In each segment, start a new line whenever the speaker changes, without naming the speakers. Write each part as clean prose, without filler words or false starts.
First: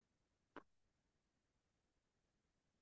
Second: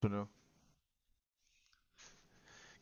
Bueno,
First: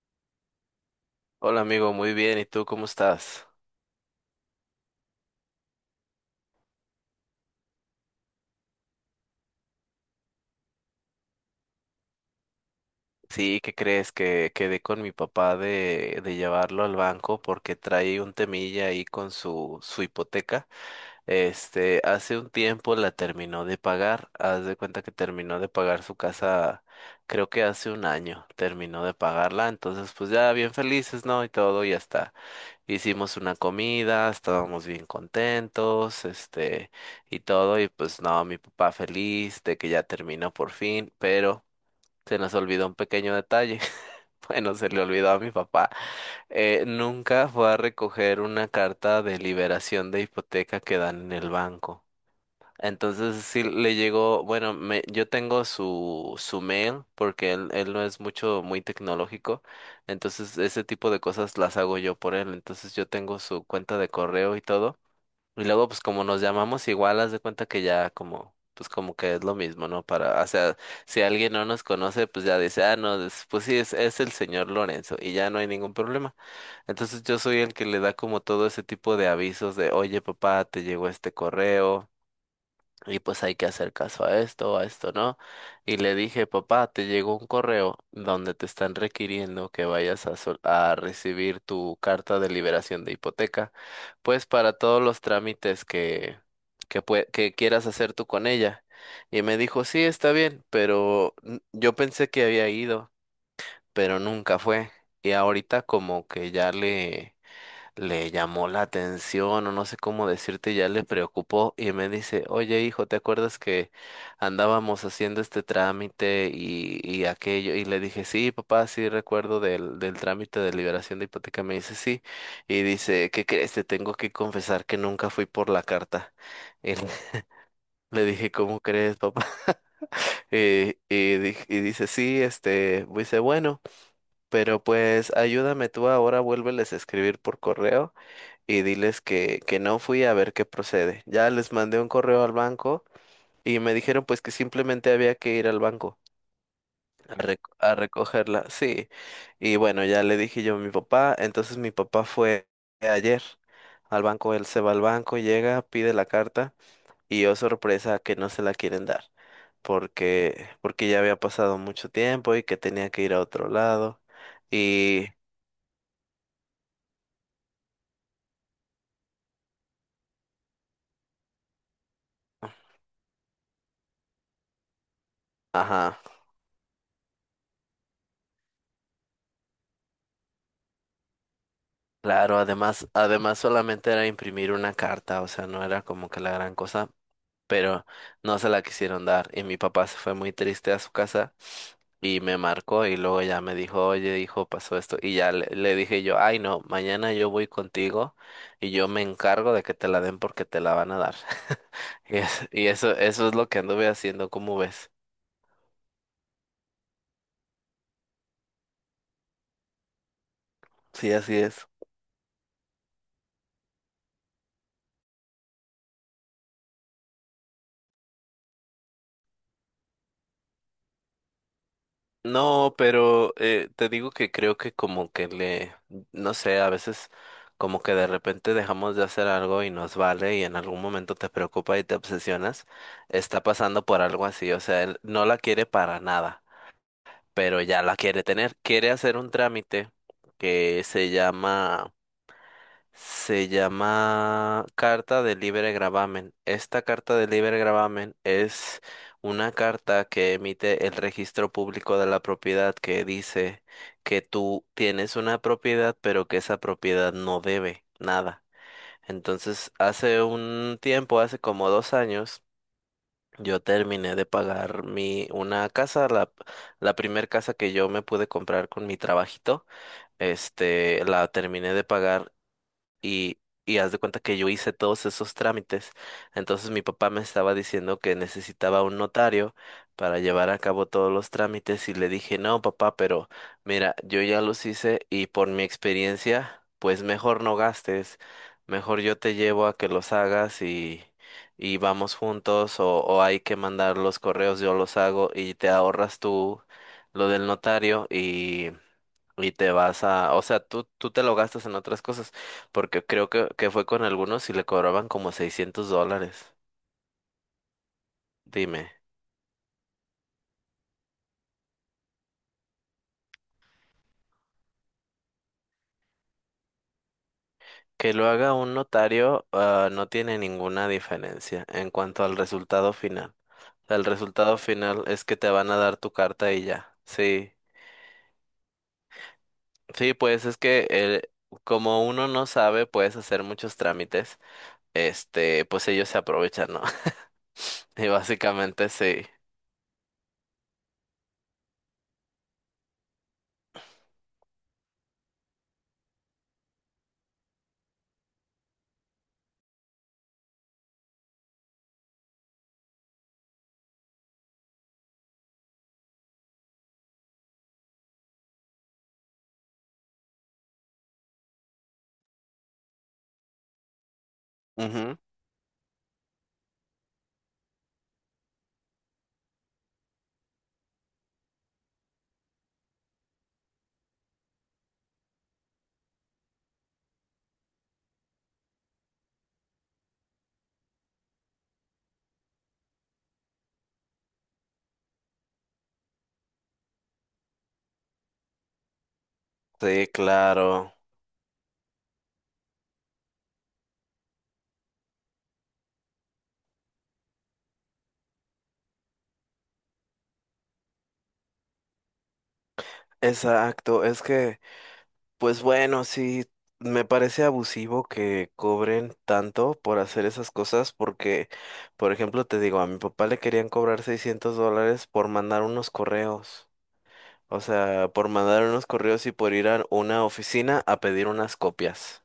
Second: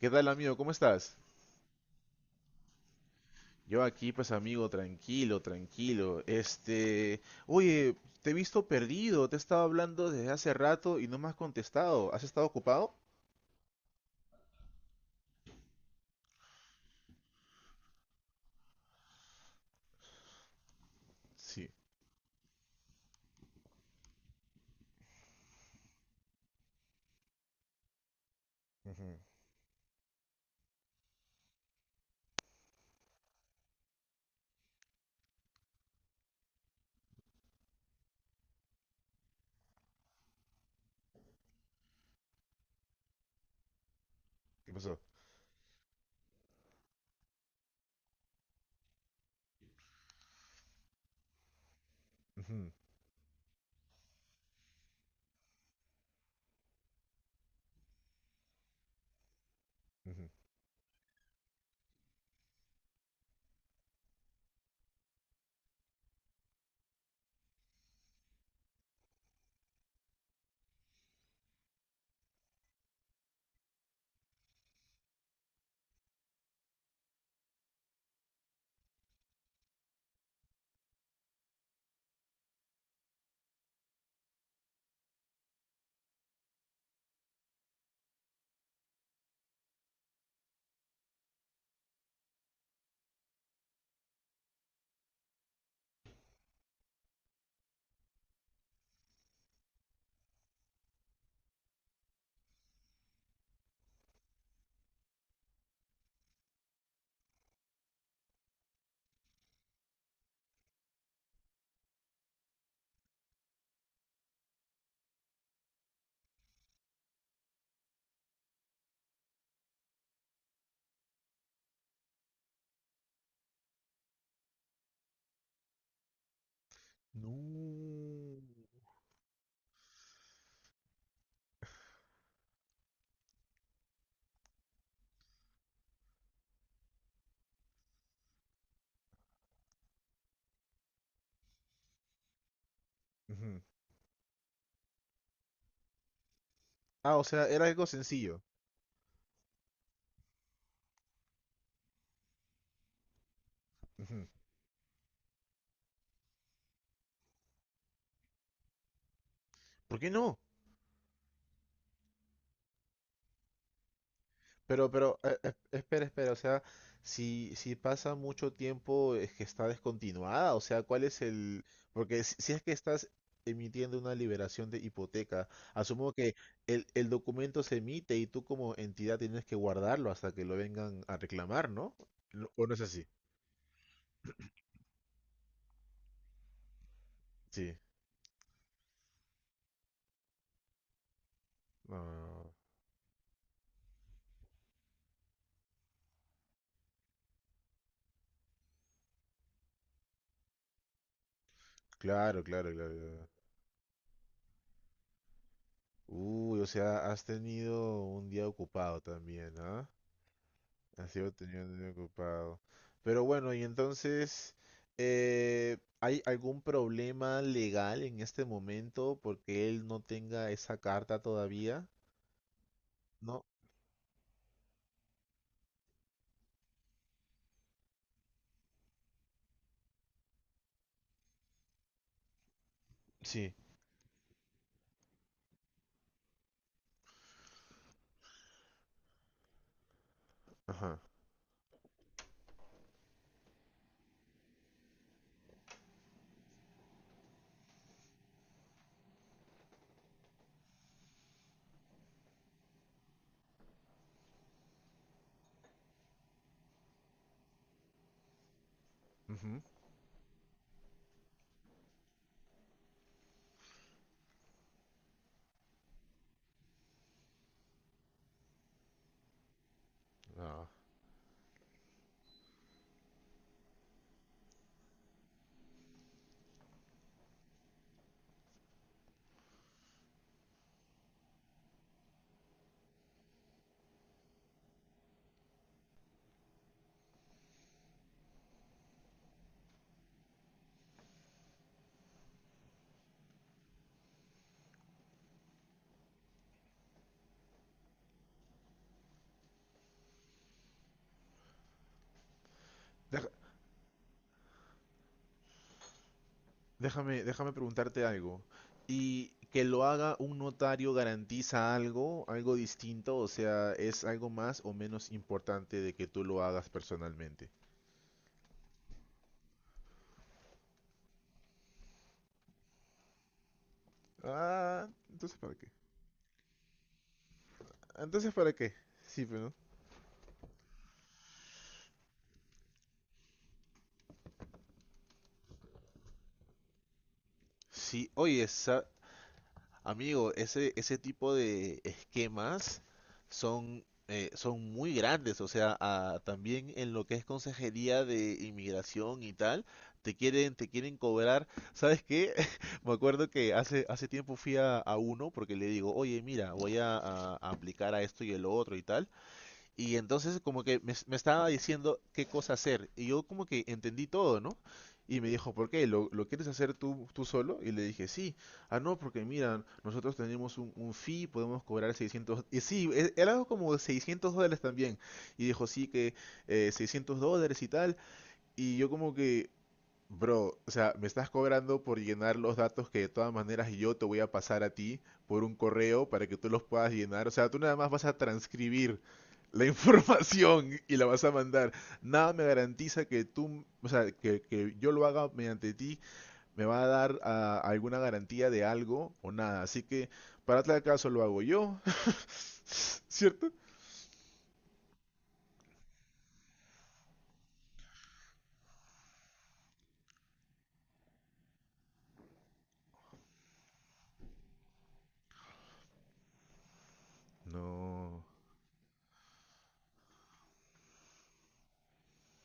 ¿Qué tal amigo? ¿Cómo estás?
Hola amigo, muy bien. ¿Y tú cómo estás?
Yo aquí, pues amigo, tranquilo, tranquilo. Oye, te he visto perdido, te he estado hablando desde hace rato y no me has contestado. ¿Has estado ocupado?
Sí, ¿qué crees? Que quedé con mi papá de llevarlo al banco porque trae un temilla ahí con su hipoteca.
Sí,
Hace un tiempo la terminó de pagar. Haz de cuenta que terminó de pagar su casa, creo que hace un año terminó de pagarla. Entonces, pues ya bien felices, ¿no? Y todo, ya está. Hicimos una comida, estábamos bien contentos, y todo, y pues no, mi papá feliz de que ya terminó por fin, pero se nos olvidó un pequeño detalle.
¿qué
Bueno, se
pasó?
le olvidó a mi papá. Nunca fue a recoger una carta de liberación de hipoteca que dan en el banco.
Ujú,
Entonces sí le llegó, bueno, yo tengo su mail porque él no es muy tecnológico,
ujú.
entonces ese tipo de cosas las hago yo por él. Entonces yo tengo su cuenta de correo y todo, y luego pues como nos llamamos igual, haz de cuenta que ya como, pues como que es lo mismo, ¿no? Para, o sea, si alguien no nos conoce, pues ya dice, ah, no, pues sí, es el señor Lorenzo y ya no hay ningún problema. Entonces yo soy el que le da como todo ese tipo de avisos de, oye papá, te llegó este correo y pues hay que hacer caso a esto no. Y le dije, papá, te llegó un correo donde te están requiriendo que vayas a, a recibir tu carta de liberación de hipoteca, pues para todos los trámites que quieras hacer tú con ella. Y me dijo, sí, está bien, pero yo pensé que había ido, pero nunca fue. Y ahorita como que ya le llamó la atención o no sé cómo decirte, ya le preocupó y me dice, oye hijo, ¿te acuerdas que andábamos haciendo este trámite y aquello? Y le dije, sí, papá, sí recuerdo del trámite de liberación de hipoteca. Me dice, sí, y dice, ¿qué crees? Te tengo que confesar que nunca fui por la carta. Y le
No.
le dije, ¿cómo crees, papá? Y dice, sí, dice, bueno, pero pues ayúdame tú ahora, vuélveles a escribir por correo y diles que no fui a ver qué procede. Ya les mandé un correo al banco
Ujú.
y me dijeron pues que simplemente había que ir al banco
Ah, o
a,
sea, era algo
a
sencillo.
recogerla. Sí, y bueno, ya le dije yo a mi papá. Entonces mi papá fue ayer al
Ujú.
banco, él se va al banco, llega, pide la carta y yo sorpresa que no se la quieren dar.
¿Por qué no?
Porque ya había pasado mucho tiempo y que tenía que ir a otro lado.
Pero, pero,
Y,
eh, eh, espera, espera, o sea, si pasa mucho tiempo es que está descontinuada, o sea, ¿cuál es el...? Porque si es que estás emitiendo una liberación de hipoteca, asumo
ajá.
que el documento se emite y tú como entidad tienes que guardarlo hasta que lo vengan a reclamar, ¿no?
Claro,
¿O no es así?
además solamente era imprimir una carta, o sea, no era como que la gran cosa,
Sí.
pero no se la quisieron dar y mi papá se fue muy triste a su casa y
Ah,
me marcó y luego ya me dijo, oye, hijo, pasó esto, y ya le dije yo, ay, no, mañana yo voy contigo y yo me encargo de que te la den porque te la van a dar. Y,
claro,
es-
claro,
y
claro.
eso,
claro.
eso es lo que anduve haciendo, ¿cómo ves?
Uy, o sea, has tenido un día ocupado también. Así lo
Sí, así
tenía muy
es.
ocupado. Pero bueno, y entonces, ¿hay algún problema legal en este momento porque él no tenga esa carta todavía?
No,
No,
pero te digo que creo que como que le, no sé, a veces como que de repente dejamos de hacer algo y nos vale y en algún momento te preocupa y te obsesionas.
sí,
Está pasando por algo así, o sea, él no la quiere para nada, pero ya la quiere tener, quiere hacer un trámite
ajá.
que se llama Carta de Libre Gravamen. Esta carta de libre gravamen es una carta que emite el Registro Público de la Propiedad que dice que tú tienes una propiedad, pero que esa propiedad no debe nada.
Ujú.
Entonces, hace un tiempo, hace como 2 años, yo terminé de pagar mi una casa, la primer casa que yo me pude comprar con mi trabajito.
Ah.
La terminé de pagar y, y haz de cuenta que yo hice todos esos trámites. Entonces mi papá me estaba diciendo que necesitaba un notario para llevar a cabo todos los trámites y le dije, no, papá, pero mira, yo ya los hice y por mi experiencia, pues mejor no gastes, mejor yo te llevo a que los hagas y... Y vamos juntos o hay que mandar los correos, yo los hago y te ahorras tú lo del notario, y te vas a, o sea, tú te lo gastas en otras cosas. Porque creo que fue con algunos y le cobraban como $600.
Déjame preguntarte algo.
Dime,
¿Y que lo haga un notario garantiza algo, algo distinto? O sea, ¿es algo más o menos importante de que tú lo hagas personalmente?
que lo haga un notario, ah, no tiene ninguna diferencia en cuanto al resultado final. O sea, el resultado
Ah,
final
entonces
es
¿para
que te
qué?
van a dar tu carta y ya. Sí,
Entonces ¿para qué? Sí, pero
sí, pues es que como uno no sabe, puedes hacer muchos trámites. Pues ellos se aprovechan, ¿no?
sí,
Y
oye,
básicamente sí.
amigo, ese tipo de esquemas son, son muy grandes, o sea, también en lo que es consejería de inmigración y tal, te quieren cobrar, ¿sabes qué? Me acuerdo que hace tiempo fui a uno porque le digo, oye, mira, voy a aplicar a esto y el otro y tal, y entonces como que me estaba diciendo qué cosa hacer. Y yo como que entendí todo, ¿no? Y me
Ujú.
dijo, ¿por qué? ¿Lo quieres hacer tú, tú solo? Y le dije, sí. Ah, no, porque mira, nosotros tenemos un fee, podemos cobrar 600... Y sí, era algo como $600 también. Y dijo, sí, que $600 y tal. Y yo como que, bro, o sea, me estás cobrando por llenar los datos que de todas maneras yo te voy a pasar a ti por un correo para que tú los puedas llenar. O sea, tú nada más vas a transcribir la
Sí,
información y la
claro.
vas a mandar. Nada me garantiza que tú, o sea, que yo lo haga mediante ti, me va a dar alguna garantía de algo o nada. Así que, para tal caso, lo hago yo. ¿Cierto?
Exacto, es que... Pues bueno, sí, me parece abusivo que cobren tanto por hacer esas cosas porque, por ejemplo, te digo, a mi papá le querían cobrar $600 por mandar unos correos. O
No.
sea, por mandar unos correos y por ir a una oficina a pedir unas copias.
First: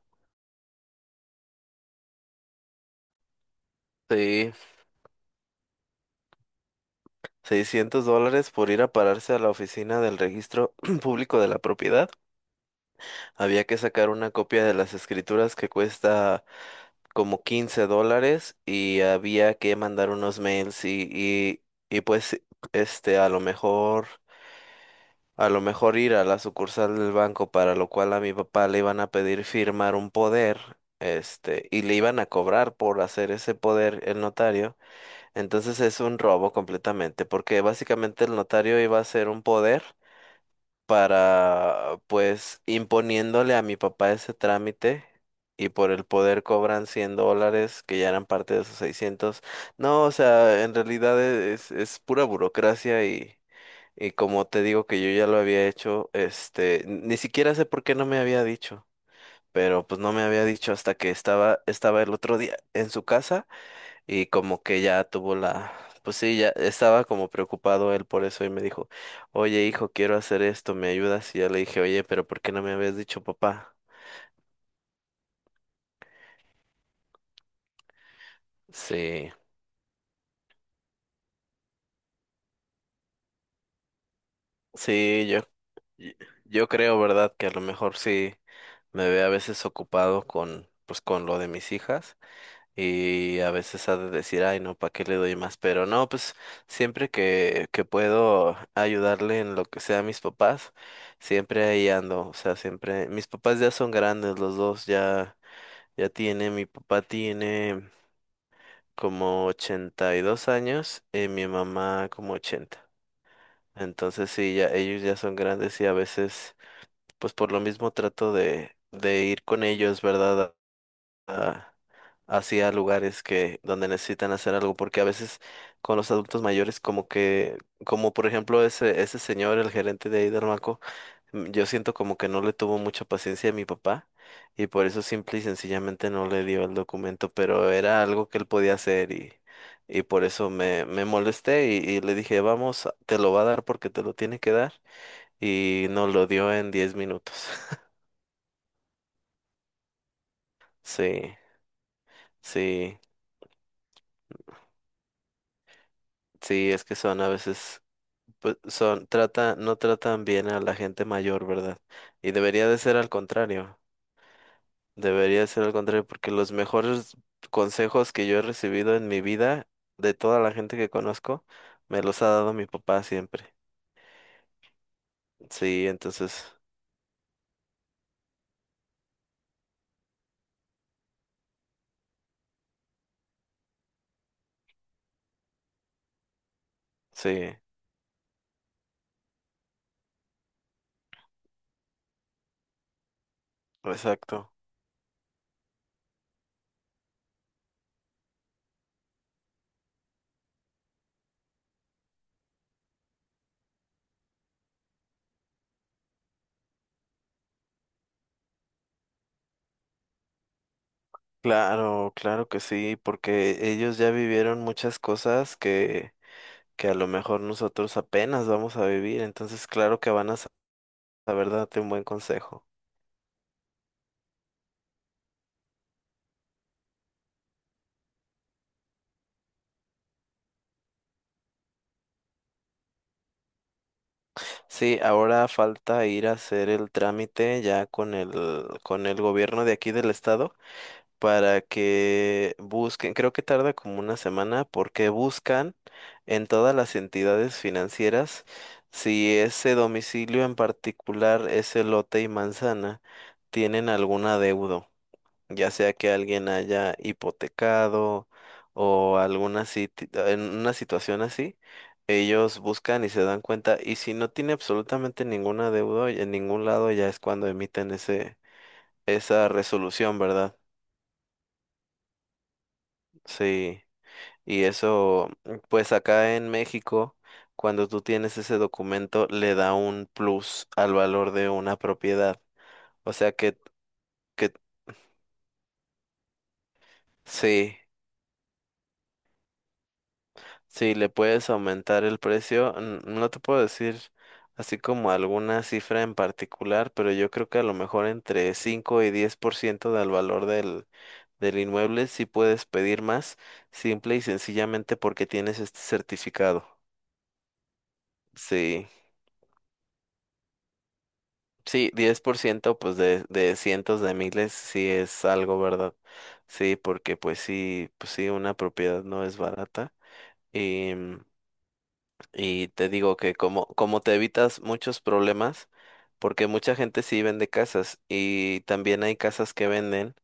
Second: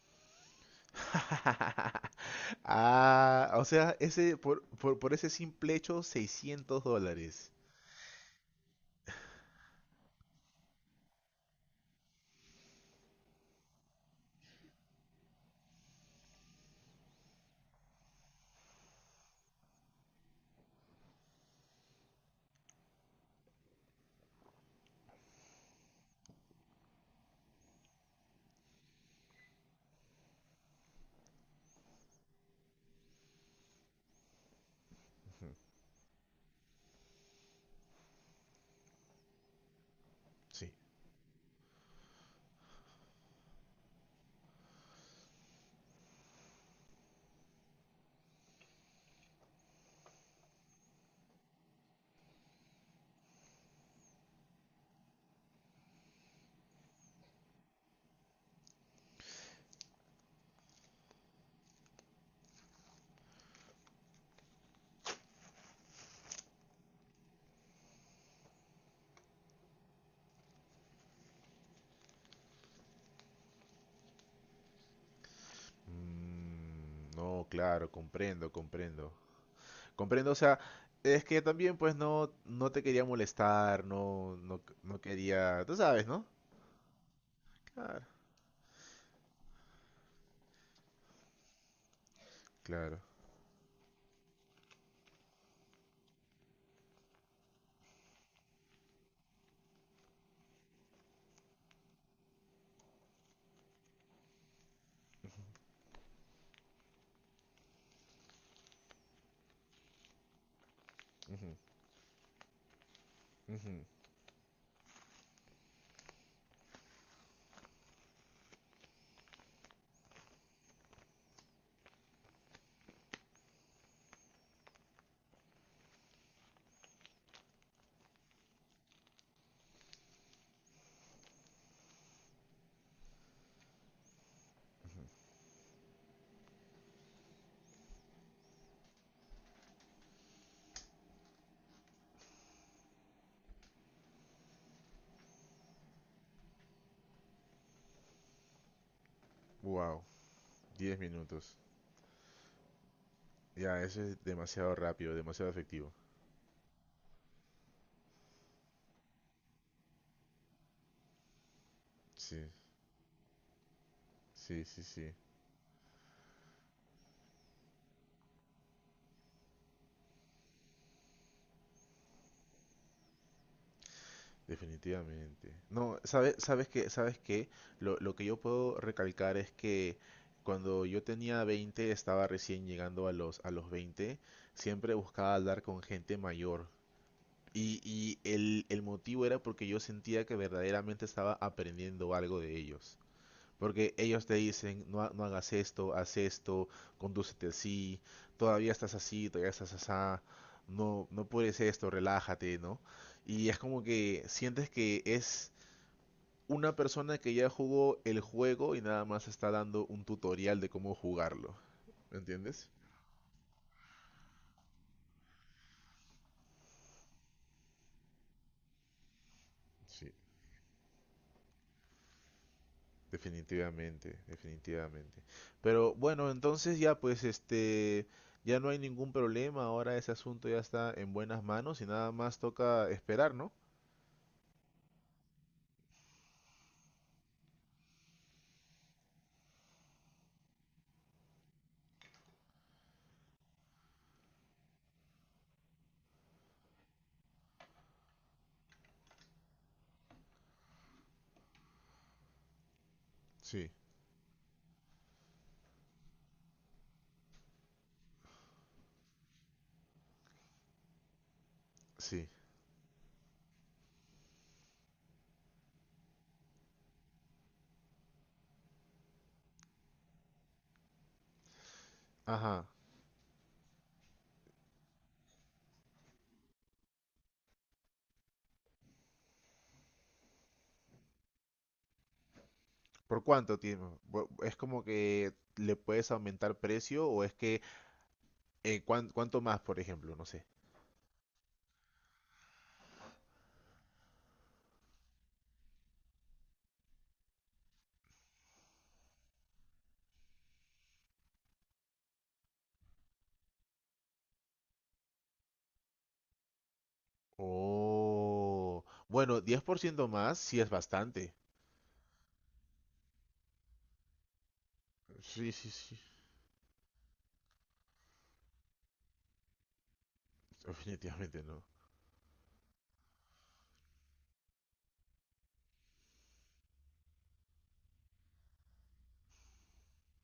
Ah, o sea, ese
Sí,
por ese simple hecho, $600.
$600 por ir a pararse a la oficina del Registro Público de la Propiedad. Había que sacar una copia de las escrituras que cuesta como $15 y había que mandar unos mails y pues este a lo mejor a lo mejor ir a la sucursal del banco, para lo cual a mi papá le iban a pedir firmar un poder, y le iban a cobrar por hacer ese poder el notario. Entonces es un robo completamente, porque básicamente el notario iba a hacer un poder
Sí.
para, pues, imponiéndole a mi papá ese trámite, y por el poder cobran $100, que ya eran parte de esos 600. No, o sea, en realidad es pura burocracia, y como te digo que yo ya lo había hecho. Ni siquiera sé por qué no me había dicho, pero pues no me había dicho hasta que estaba el otro día en su casa. Y como que ya tuvo pues sí, ya estaba como preocupado él por eso y me dijo, oye hijo, quiero hacer esto, ¿me ayudas? Y ya le dije, oye, pero ¿por qué no me habías dicho papá?
Mm, no, claro, comprendo, comprendo.
Sí,
Comprendo, o sea, es que también pues no, no te quería molestar, no, no, no
sí,
quería, tú sabes,
y-
¿no?
yo creo, ¿verdad? Que a lo mejor
Claro.
sí me ve a veces ocupado con, pues con lo de mis hijas.
Claro.
Y a veces ha de decir, ay, no, ¿para qué le doy más? Pero no, pues siempre que puedo ayudarle en lo que sea a mis papás, siempre ahí ando. O sea, siempre. Mis papás ya son grandes, los dos ya tienen. Mi papá tiene como 82 años y mi mamá como 80. Entonces sí, ya ellos ya son grandes y a veces, pues por lo mismo trato de ir con ellos, ¿verdad? a- Hacia lugares que donde necesitan hacer algo, porque a veces con los adultos mayores como que, como por ejemplo ese señor, el gerente de ahí del banco, yo siento como que no le tuvo mucha paciencia a mi papá y por eso simple y sencillamente no le dio el documento, pero era algo que él podía hacer, y por eso me molesté, y le dije, vamos, te lo va a dar porque te lo tiene que dar, y nos lo dio en 10 minutos.
Wow, diez
Sí,
minutos.
sí,
Ya, eso es demasiado rápido, demasiado efectivo.
sí, es que son a veces pues son, no tratan bien a la gente mayor, ¿verdad? Y
Sí,
debería de ser al contrario,
sí, sí, sí.
debería de ser al contrario, porque los mejores consejos que yo he recibido en mi vida, de toda la gente que conozco, me los ha dado mi papá siempre.
Definitivamente.
Sí,
No, sabes,
entonces,
sabes que lo que yo puedo recalcar es que cuando yo tenía 20, estaba recién llegando a los 20, siempre buscaba hablar con gente mayor.
sí,
Y el motivo era porque yo sentía que verdaderamente estaba aprendiendo algo de ellos. Porque ellos te
exacto.
dicen, no, no hagas esto, haz esto, condúcete así, todavía estás asá, no, no puedes esto, relájate, ¿no? Y es como que sientes que es una persona que ya jugó el juego y nada más está dando un tutorial de cómo jugarlo.
Claro,
¿Me
claro que
entiendes?
sí, porque ellos ya vivieron muchas cosas que a lo mejor nosotros apenas vamos a vivir, entonces claro que
Sí,
van a saber darte un buen consejo.
definitivamente, definitivamente. Pero bueno, entonces ya pues ya no hay ningún problema, ahora ese asunto ya está en buenas manos y nada más toca esperar, ¿no?
Sí, ahora falta ir a hacer el trámite ya con el gobierno de aquí del estado para que busquen, creo que tarda como una semana, porque buscan en todas las entidades financieras si ese domicilio en particular, ese lote y manzana,
Sí,
tienen algún adeudo, ya sea que alguien haya hipotecado o alguna en una situación así.
sí.
Ellos buscan y se dan cuenta, y si no tiene absolutamente ninguna deuda en ningún lado, ya es cuando emiten esa resolución, ¿verdad?
Ajá.
Sí, y eso, pues acá en México, cuando tú tienes ese documento, le da un plus al valor de una propiedad. O
¿Por
sea
cuánto
que,
tiempo?
que
¿Es como que le puedes aumentar precio o es que
sí.
cuánto más, por ejemplo? No sé.
Si le puedes aumentar el precio, no te puedo decir así como alguna cifra en particular, pero yo creo que a lo mejor entre 5 y 10% del valor del inmueble sí puedes pedir más, simple y sencillamente porque tienes este certificado.
Oh,
Sí,
bueno, 10% más sí es bastante.
sí, 10%, pues de cientos de miles sí es
Sí,
algo,
sí,
¿verdad?
sí.
Sí, porque pues sí, una propiedad no es barata.
Definitivamente no.
Y te digo que como te evitas muchos problemas, porque mucha gente sí vende casas y también hay casas que venden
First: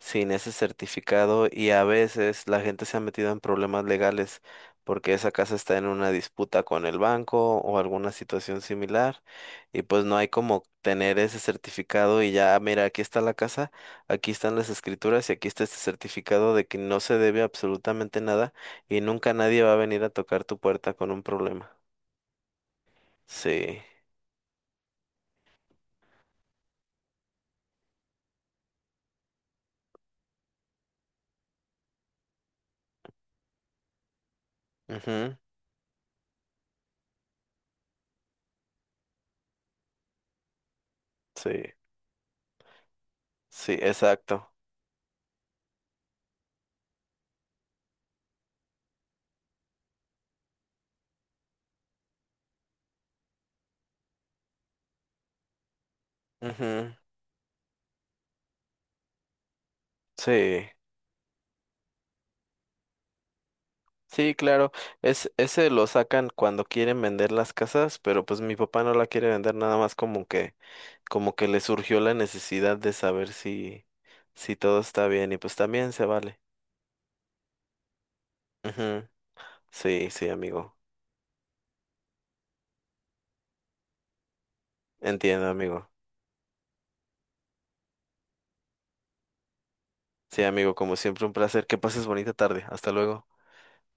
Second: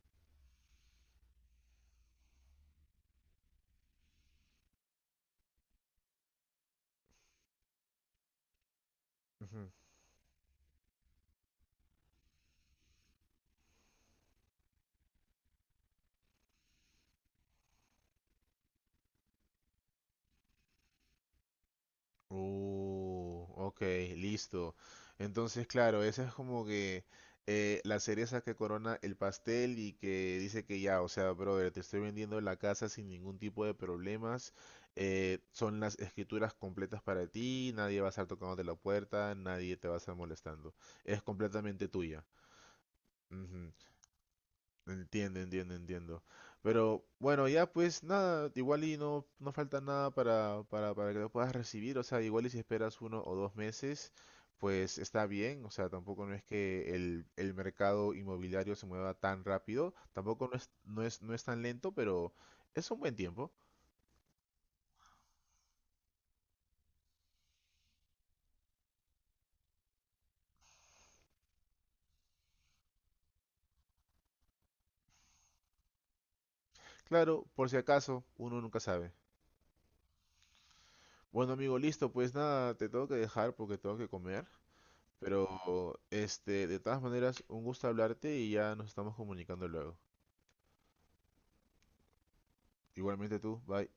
sin ese certificado y a veces la gente se ha metido en problemas legales porque esa casa está en una disputa con el banco o alguna situación similar, y pues no hay como tener ese certificado y ya, mira, aquí está la casa, aquí están las escrituras y aquí está este certificado de que no se debe absolutamente nada y nunca nadie va a venir a tocar tu puerta con un problema.
Ok,
Sí.
listo. Entonces, claro, esa es como que la cereza que corona el pastel y que dice que ya, o sea, brother, te estoy vendiendo la casa sin ningún tipo de problemas.
Ujú.
Son las escrituras completas para ti, nadie va a estar tocándote la puerta, nadie te va a estar molestando. Es
Sí.
completamente tuya. Ujú.
Sí, exacto.
Entiendo, entiendo, entiendo. Pero bueno, ya pues nada, igual y no, no falta nada para que lo puedas recibir. O sea, igual y si esperas uno o dos meses, pues está bien. O sea, tampoco no es
Ujú.
que el mercado inmobiliario se mueva tan rápido. Tampoco no
Sí.
es, no es, no es tan lento, pero es un buen tiempo.
Sí, claro. Ese lo sacan cuando quieren vender las casas, pero pues mi papá no la quiere vender nada más como que, le surgió la necesidad de saber si todo está bien. Y pues también se vale.
Claro, por si acaso, uno nunca
Ujú.
sabe.
Sí, sí, amigo.
Bueno, amigo, listo, pues nada, te tengo que dejar porque tengo que comer.
Entiendo, amigo.
Pero de todas maneras, un gusto hablarte y ya nos estamos comunicando luego.
Sí, amigo, como siempre, un placer. Que pases bonita tarde. Hasta luego.
Igualmente tú, bye.